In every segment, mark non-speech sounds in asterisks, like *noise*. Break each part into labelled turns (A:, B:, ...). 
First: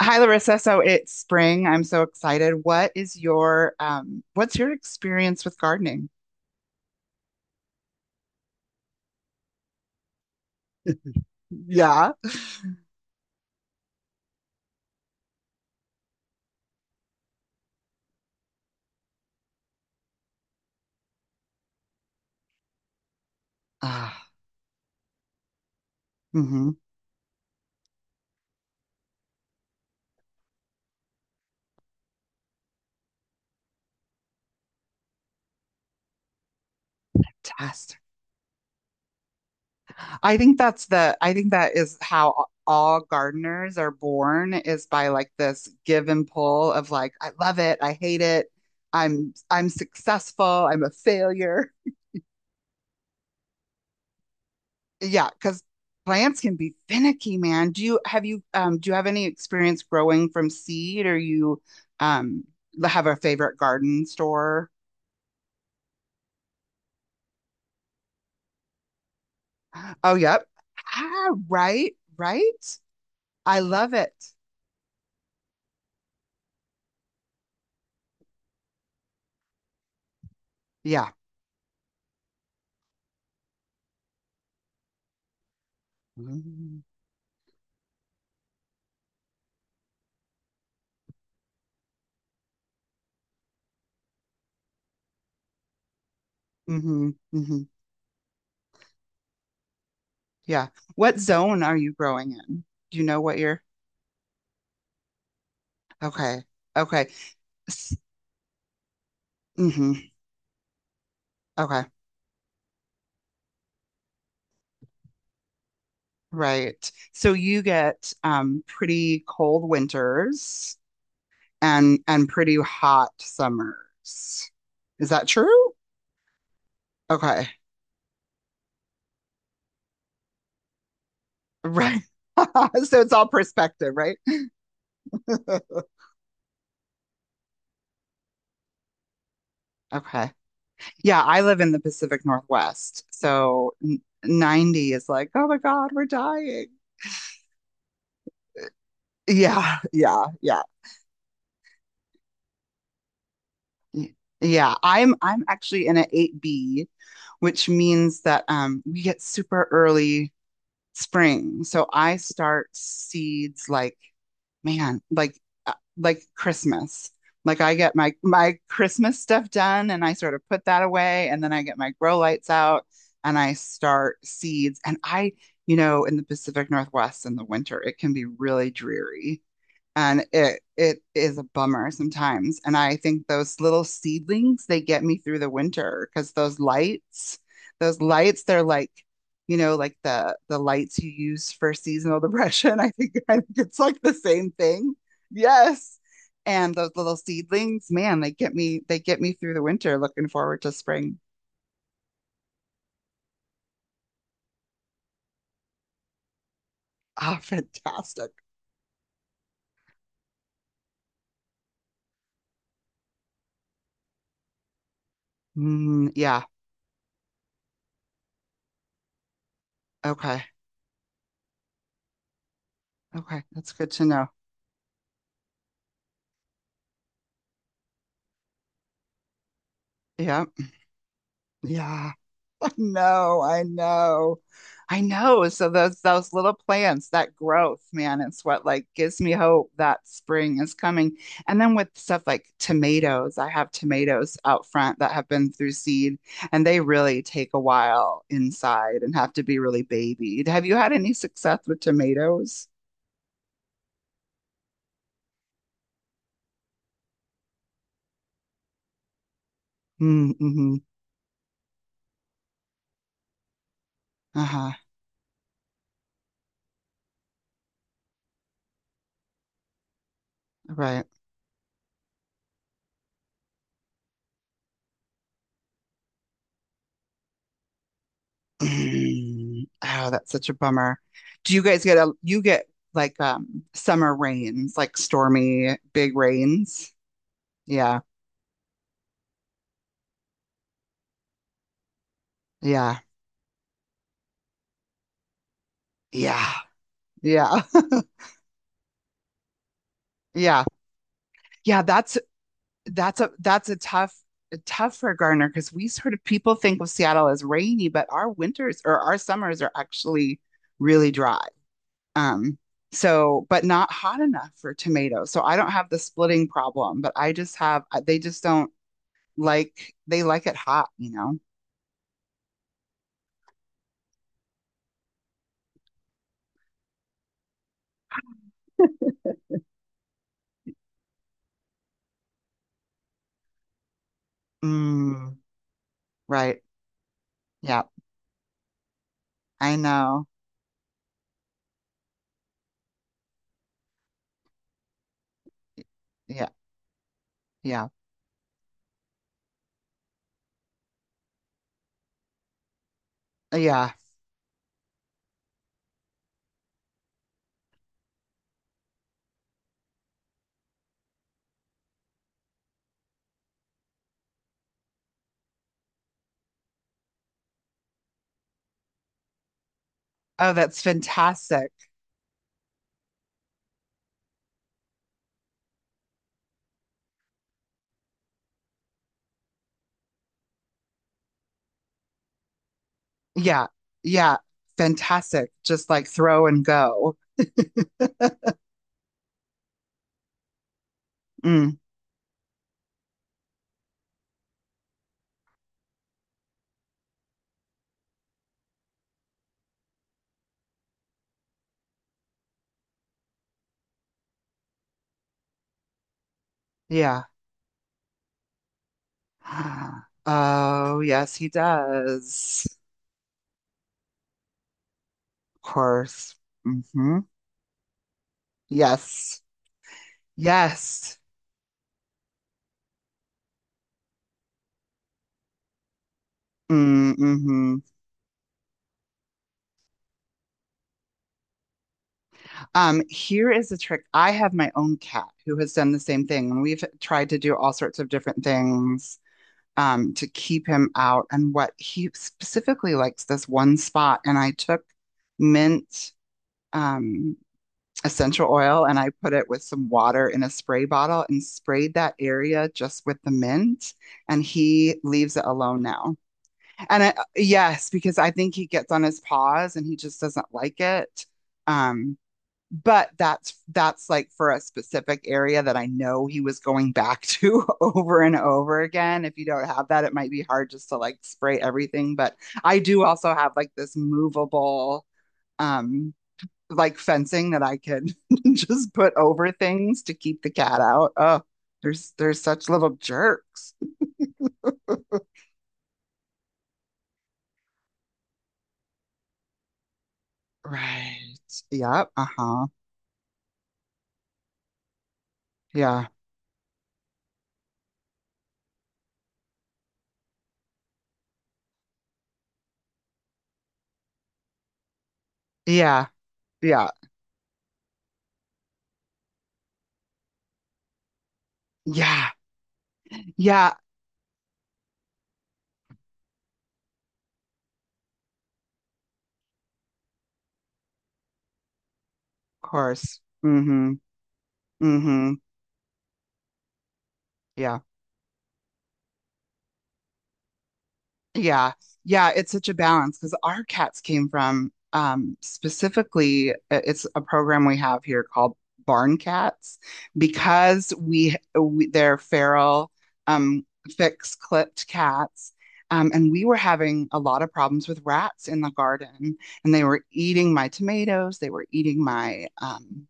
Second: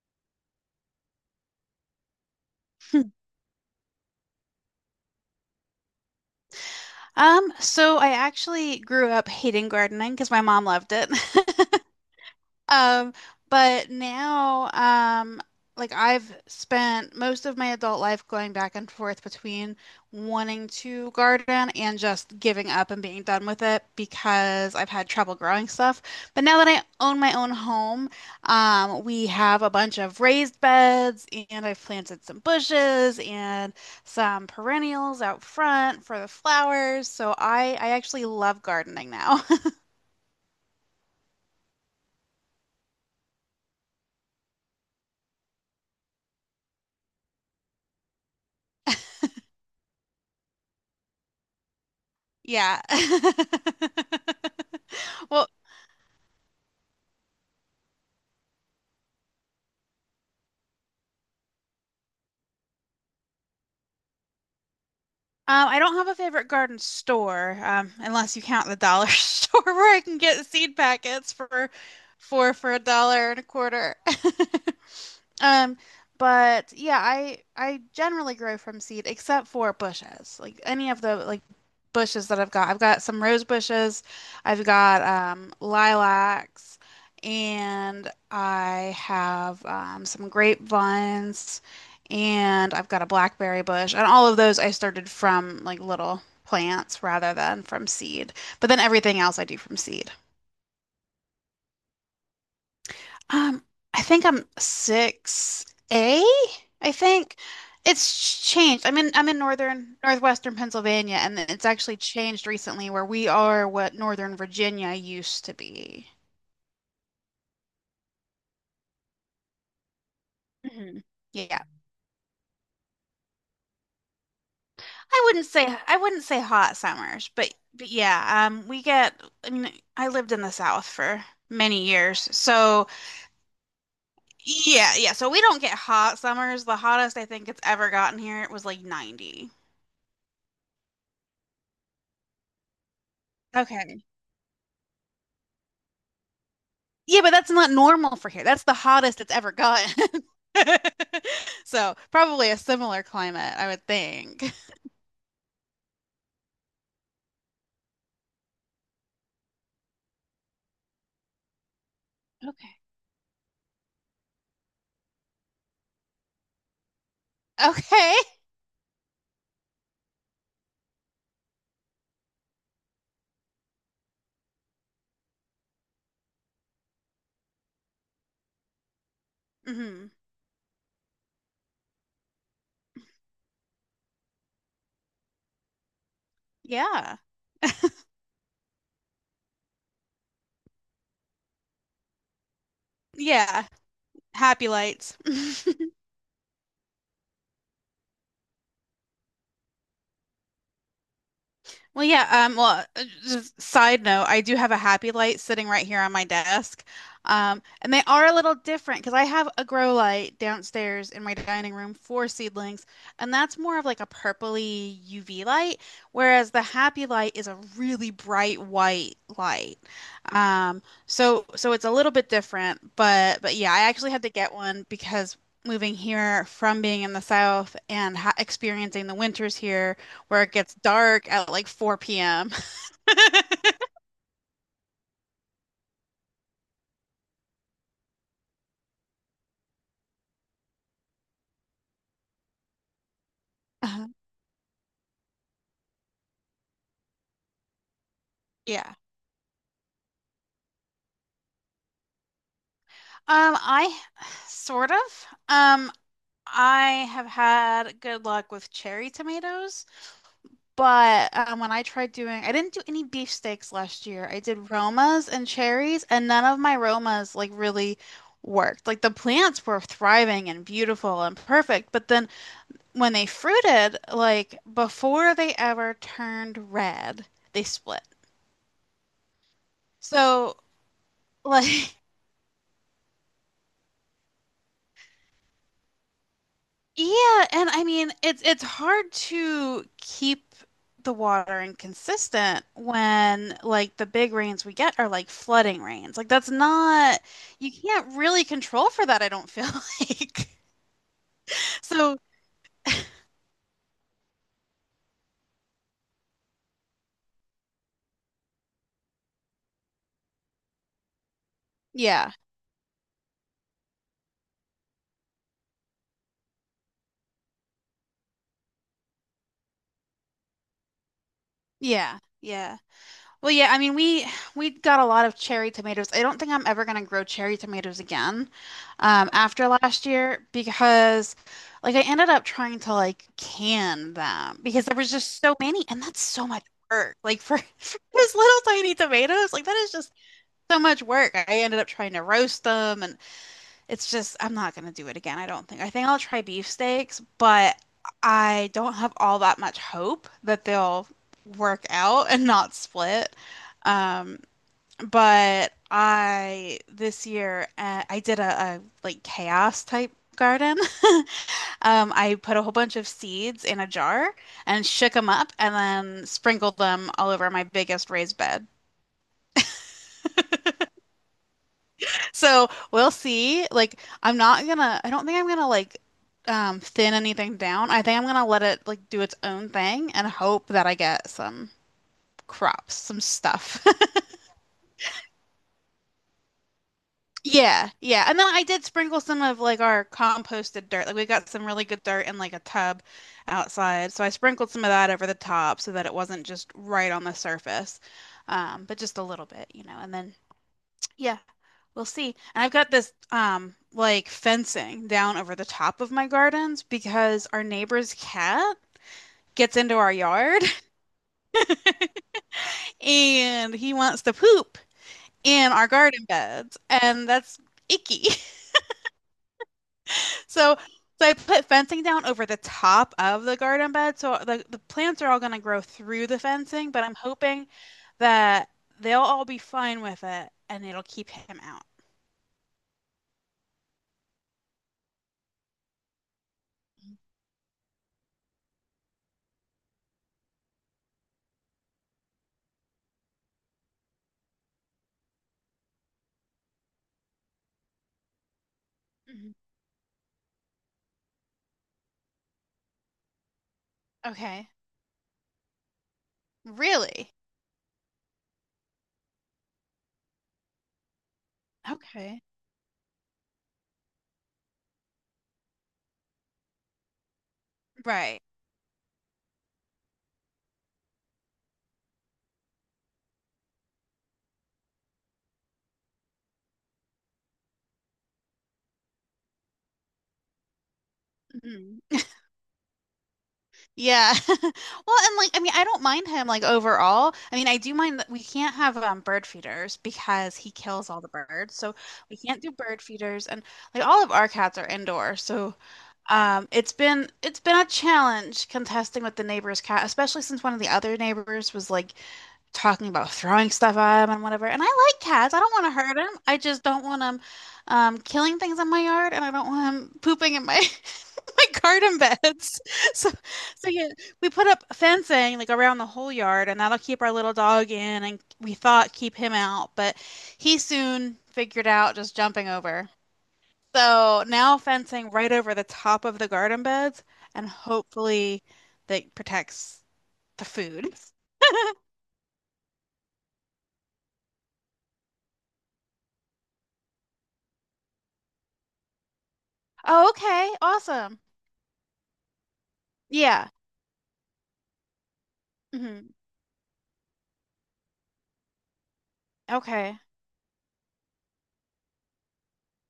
A: Hi, Larissa. So it's spring. I'm so excited. What
B: Hmm.
A: is your what's your experience with gardening?
B: So I actually grew up hating gardening because my mom loved it.
A: *laughs*
B: *laughs*
A: Yeah.
B: Um, but now, like I've spent most of my adult life going back and forth between wanting to garden and just giving up and being done with it
A: Ah,
B: because I've had trouble growing stuff. But now that
A: mm-hmm.
B: I own my own home, we have a bunch of raised beds and I've planted some bushes and some perennials out front for the flowers. So I
A: Fantastic.
B: actually love gardening now. *laughs*
A: I think that is how all gardeners are born is by like this give and pull of like I love it, I hate it, I'm successful, I'm a failure.
B: Yeah. *laughs*
A: Yeah,
B: Well,
A: because plants can be finicky, man. Do you have any experience growing from seed or you um have a favorite garden store?
B: um, I don't have a favorite garden store, unless you count the dollar *laughs* store where I
A: Oh,
B: can get
A: yep.
B: seed
A: Ah,
B: packets for
A: right,
B: for
A: right.
B: for a dollar and a
A: I love
B: quarter. *laughs*
A: it.
B: Um, but yeah, I generally grow from seed except for bushes. Like any of
A: Yeah.
B: the like bushes that I've got. I've got some rose bushes, I've got lilacs,
A: Mm-hmm.
B: and I have some grapevines, and I've got a blackberry bush. And all of those I started from like little plants
A: Mm-hmm.
B: rather
A: Mm-hmm.
B: than from seed. But then everything else I do from seed.
A: Yeah. What zone are you growing in? Do you know what year?
B: Um, I think I'm six A,
A: Okay.
B: I
A: Okay.
B: think. It's changed. I'm in
A: Mm-hmm.
B: northern northwestern Pennsylvania, and it's
A: Okay.
B: actually changed recently where we are what Northern Virginia used to be.
A: Right. So you get pretty cold winters
B: Hmm. Yeah.
A: and pretty hot summers. Is
B: I
A: that
B: wouldn't
A: true?
B: say I wouldn't say hot summers,
A: Okay.
B: but yeah, we get, I mean I lived in the South for many
A: Right.
B: years.
A: *laughs*
B: So
A: So it's all perspective, right?
B: yeah, yeah. So we don't get
A: *laughs*
B: hot summers. The hottest I think it's ever gotten here, it was like 90.
A: Okay. Yeah, I live in the Pacific Northwest. So
B: Okay.
A: 90 is like, "Oh my god, we're dying."
B: Yeah, but that's not normal for here. That's the hottest it's ever
A: Yeah,
B: gotten.
A: yeah,
B: *laughs*
A: yeah.
B: So probably a similar climate, I would think.
A: Yeah, I'm actually in an 8B, which means that we get super early spring. So I start
B: Okay. *laughs*
A: seeds like man, like Christmas. Like I get my
B: Okay.
A: my Christmas stuff done and I sort of put that away, and then I get my grow lights out and I start seeds, and I, you know, in the Pacific Northwest in the winter, it can be really dreary,
B: Hmm.
A: and it is a bummer sometimes. And I think those little seedlings, they get me through the winter because
B: Yeah.
A: those lights, they're like, you know, like the lights you use for seasonal *laughs* depression. I think
B: Yeah.
A: it's like the same
B: Happy
A: thing.
B: lights. *laughs*
A: Yes. And those little seedlings, man, they get me through the winter looking forward to spring.
B: Well, yeah, just side note, I do have a Happy Light sitting right here on my desk.
A: Ah, *laughs*
B: And they are
A: fantastic.
B: a little different because I have a grow light downstairs in my dining room for seedlings, and that's more of like a purpley UV light,
A: Mm, yeah.
B: whereas the Happy Light is a really bright white light.
A: Okay.
B: So it's a little bit different,
A: Okay.
B: but
A: That's
B: yeah, I
A: good to
B: actually had
A: know.
B: to get one because moving here from being in the South and ha experiencing the winters here where
A: Yeah.
B: it gets dark at like
A: Yeah.
B: 4 p.m.
A: No, I know. I know. So those little plants, that growth, man, it's what like gives me hope that spring is coming. And then with stuff like tomatoes, I have
B: *laughs*
A: tomatoes out front that have been through seed, and they really take a while
B: Yeah.
A: inside and have to be really babied. Have you had any success with tomatoes?
B: I *sighs* sort of. I have had good luck with cherry tomatoes,
A: Mm-hmm.
B: but when I tried doing, I didn't do any beefsteaks last year. I did
A: Uh-huh.
B: Romas and cherries, and none of my Romas like really worked. Like the plants were thriving and
A: Right.
B: beautiful and perfect, but then when they fruited, like before they ever turned red, they split.
A: Mm. Oh, that's such a
B: So
A: bummer. Do you guys
B: like.
A: get
B: *laughs*
A: a you get Like summer rains, like stormy big rains?
B: Yeah, and I
A: Yeah.
B: mean it's hard to keep the watering consistent
A: Yeah.
B: when like the big rains we get are like flooding rains. Like that's
A: Yeah.
B: not,
A: Yeah.
B: you can't
A: *laughs*
B: really control for that, I don't feel, *laughs* like.
A: Yeah. Yeah,
B: So,
A: that's a tough tough for Garner because we sort of people think of Seattle as rainy, but our winters or our summers are actually really dry.
B: yeah.
A: Um so but not hot enough for tomatoes. So I don't have the splitting problem, but I just have they just don't like they like it hot, you know?
B: Yeah. Yeah. Well, yeah, I mean we got a lot of cherry tomatoes. I don't think I'm ever gonna grow cherry tomatoes again, after last year, because like I ended up trying to like can them because there was
A: Mm,
B: just so many, and that's so
A: right.
B: much work. Like for, *laughs*
A: Yeah.
B: for those little tiny tomatoes, like
A: I
B: that is just
A: know.
B: so much work. I ended up trying to roast them, and it's just I'm not gonna do it again, I don't think. I think I'll try
A: Yeah.
B: beefsteaks, but
A: Yeah.
B: I don't have all that much hope that they'll work out and not split.
A: Yeah.
B: Um, but I this year I did a like chaos type garden. *laughs* I put a whole bunch of seeds in a jar and shook them up and then sprinkled them all over my biggest raised bed.
A: Oh, that's fantastic.
B: So we'll see. Like, I don't think I'm gonna like thin anything down. I think I'm gonna let it like do its own thing and hope that I get some crops, some
A: Yeah.
B: stuff. *laughs*
A: Yeah. Fantastic. Just like throw and go.
B: Yeah, yeah. And then I did sprinkle some of like our composted dirt. Like we got some
A: Mm,
B: really good dirt in like a tub outside. So I sprinkled some of that over the top so that it wasn't just right on the surface. But just a little bit, you know. And then yeah, we'll see. And I've got this like fencing down over the top of my gardens
A: yeah.
B: because our neighbor's cat
A: *gasps*
B: gets into
A: *sighs*
B: our yard
A: Oh, yes, he does.
B: *laughs* and he wants to poop
A: Of
B: in our garden
A: course.
B: beds,
A: Hmm.
B: and that's icky. *laughs*
A: Yes.
B: So
A: Yes.
B: so I put fencing down over the top of the garden bed. So the plants are all going to grow through the fencing, but I'm hoping
A: Mm-hmm.
B: that they'll all be fine with it, and it'll keep him out.
A: Here is a trick. I have my own cat who has done the same thing, and we've tried to do all sorts of different things to keep him out. And what he specifically likes this one spot, and I took mint um, essential oil, and I put it
B: Mhm.
A: with some water in a spray bottle and sprayed that area just with the mint. And
B: Okay.
A: he leaves it alone now. And I,
B: Really?
A: yes, because I think he gets on his paws and he just doesn't like it. Um,
B: Okay.
A: but that's like for a specific area that I know he was going back to *laughs* over and
B: Right.
A: over again. If you don't have that, it might be hard just to like spray everything. But I do also have like this movable um like fencing that I can *laughs* just put over things to keep the cat out. Oh,
B: Mhm.
A: there's such little jerks.
B: Yeah. *laughs* Well, and like I mean, I don't mind him like overall. I mean, I do mind that we can't have bird feeders because he kills all the
A: Right.
B: birds. So
A: Yep.
B: we can't
A: Uh-huh.
B: do bird feeders, and like all of our cats are indoor. So
A: Yeah.
B: it's been a challenge contesting with the neighbor's cat, especially since one of the other neighbors was like talking about throwing stuff at him and whatever. And I like cats. I don't want to
A: Yeah.
B: hurt him. I just
A: Yeah.
B: don't want him, killing things in my yard, and I don't want him pooping in my *laughs* my garden
A: Yeah.
B: beds. *laughs* So,
A: Yeah.
B: so yeah, we put up fencing like around the whole yard, and that'll keep our little dog in, and we thought keep him out, but he soon figured out just jumping
A: Of
B: over.
A: course. Mm-hmm.
B: So now fencing
A: Mm-hmm.
B: right over the top of the garden beds, and
A: Yeah.
B: hopefully that protects the food.
A: Yeah. Yeah, it's such a balance because our cats came from specifically it's a program we have here called Barn Cats
B: Oh, okay.
A: because
B: Awesome.
A: we they're feral um
B: Yeah.
A: fixed clipped cats.
B: Hmm.
A: And we were having a lot of problems with rats in the garden, and they were
B: Okay.
A: eating my tomatoes. They were eating my um,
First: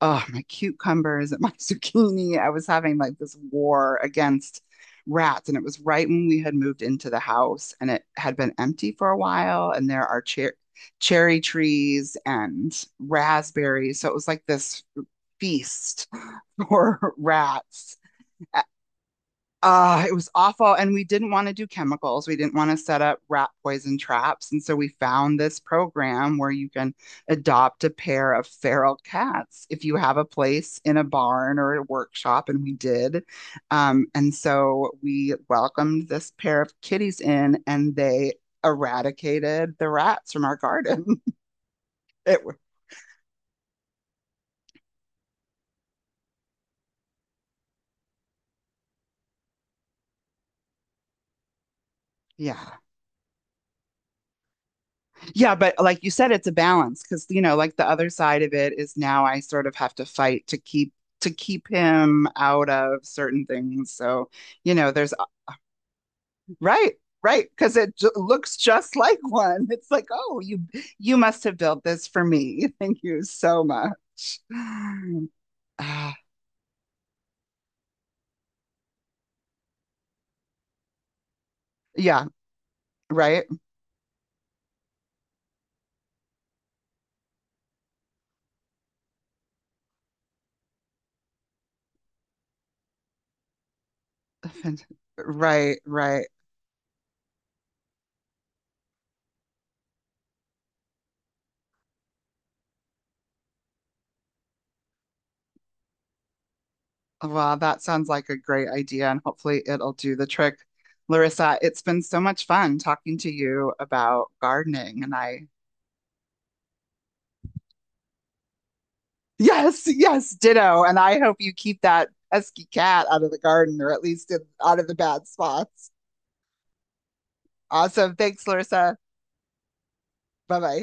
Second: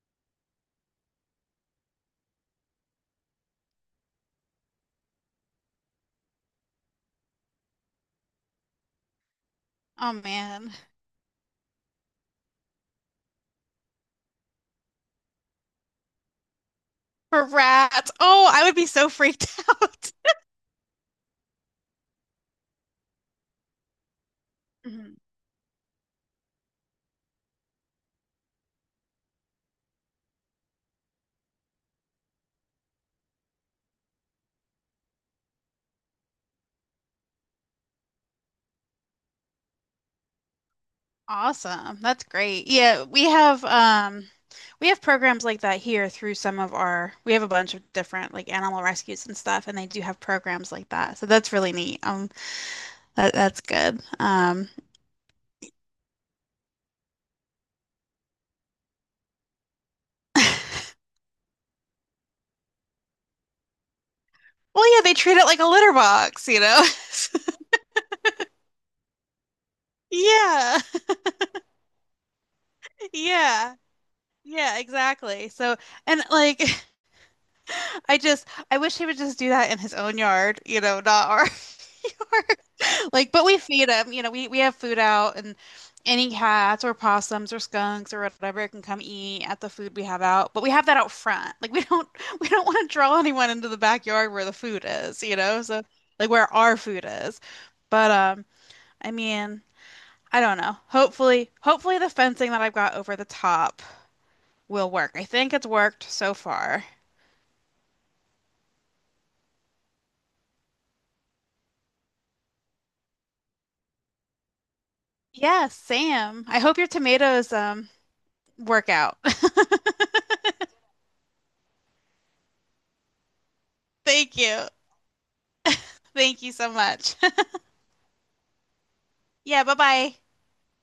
A: oh, my cucumbers and my *laughs* zucchini. I was having like this war against rats, and it was right when we had moved into the house and it had been empty for a while, and there
B: Oh,
A: are
B: man.
A: cherry trees and raspberries, so it was like this feast for *laughs*
B: For
A: rats.
B: rats. Oh, I would be so freaked *laughs*
A: Uh,
B: out.
A: it was awful. And we didn't want to do chemicals. We didn't want to set up rat poison traps. And so we
B: Mhm.
A: found this program where you can adopt a pair of feral cats if you have a place in a barn or a workshop. And we did. And so we welcomed this pair of kitties in, and they eradicated the rats from our garden. *laughs*
B: Awesome. That's
A: It, wa-
B: great. Yeah, we have we have programs like that here through some of our, we have a bunch of different like animal rescues and stuff, and they do have programs like that. So that's really neat.
A: yeah.
B: That that's good.
A: Yeah, but like you said, it's a balance because, you know, like the other side of it is now I sort of have to fight to keep him out of certain things. So, you know,
B: Well, yeah,
A: there's
B: they treat it like a litter box, you know?
A: right,
B: *laughs*
A: right, because it j looks just *laughs* like one. It's like, oh,
B: Yeah,
A: you must have built this for me. *laughs* Thank you so
B: yeah,
A: much.
B: yeah,
A: *sighs*
B: exactly. So,
A: Ah,
B: and like, *laughs* I just, I wish he would just do that in his own yard, you know, not our
A: yeah,
B: *laughs* yard. Like,
A: right,
B: but we feed him, you know, we have food out, and any cats or possums or skunks or whatever can come eat at the food we have out. But we have that out front. Like, we don't, *laughs* we don't want to draw anyone into the backyard where the food
A: *laughs*
B: is, you know?
A: right,
B: So,
A: right.
B: like, where our food is. But I mean. I don't know. Hopefully the fencing that I've got over the top will work. I think it's worked so far.
A: Well, that sounds like a great idea, and hopefully it'll do the trick. Larissa, it's been so much fun talking to you about gardening, and I,
B: Yes, Sam. I hope your tomatoes work out.
A: *laughs* yes, yes, ditto. And I hope you keep that pesky cat out of the garden, or at
B: *laughs*
A: least
B: Thank
A: in,
B: you.
A: out of the bad spots.
B: Thank you so much. *laughs*
A: Awesome. Thanks, Larissa.
B: Yeah, bye-bye.
A: Bye bye.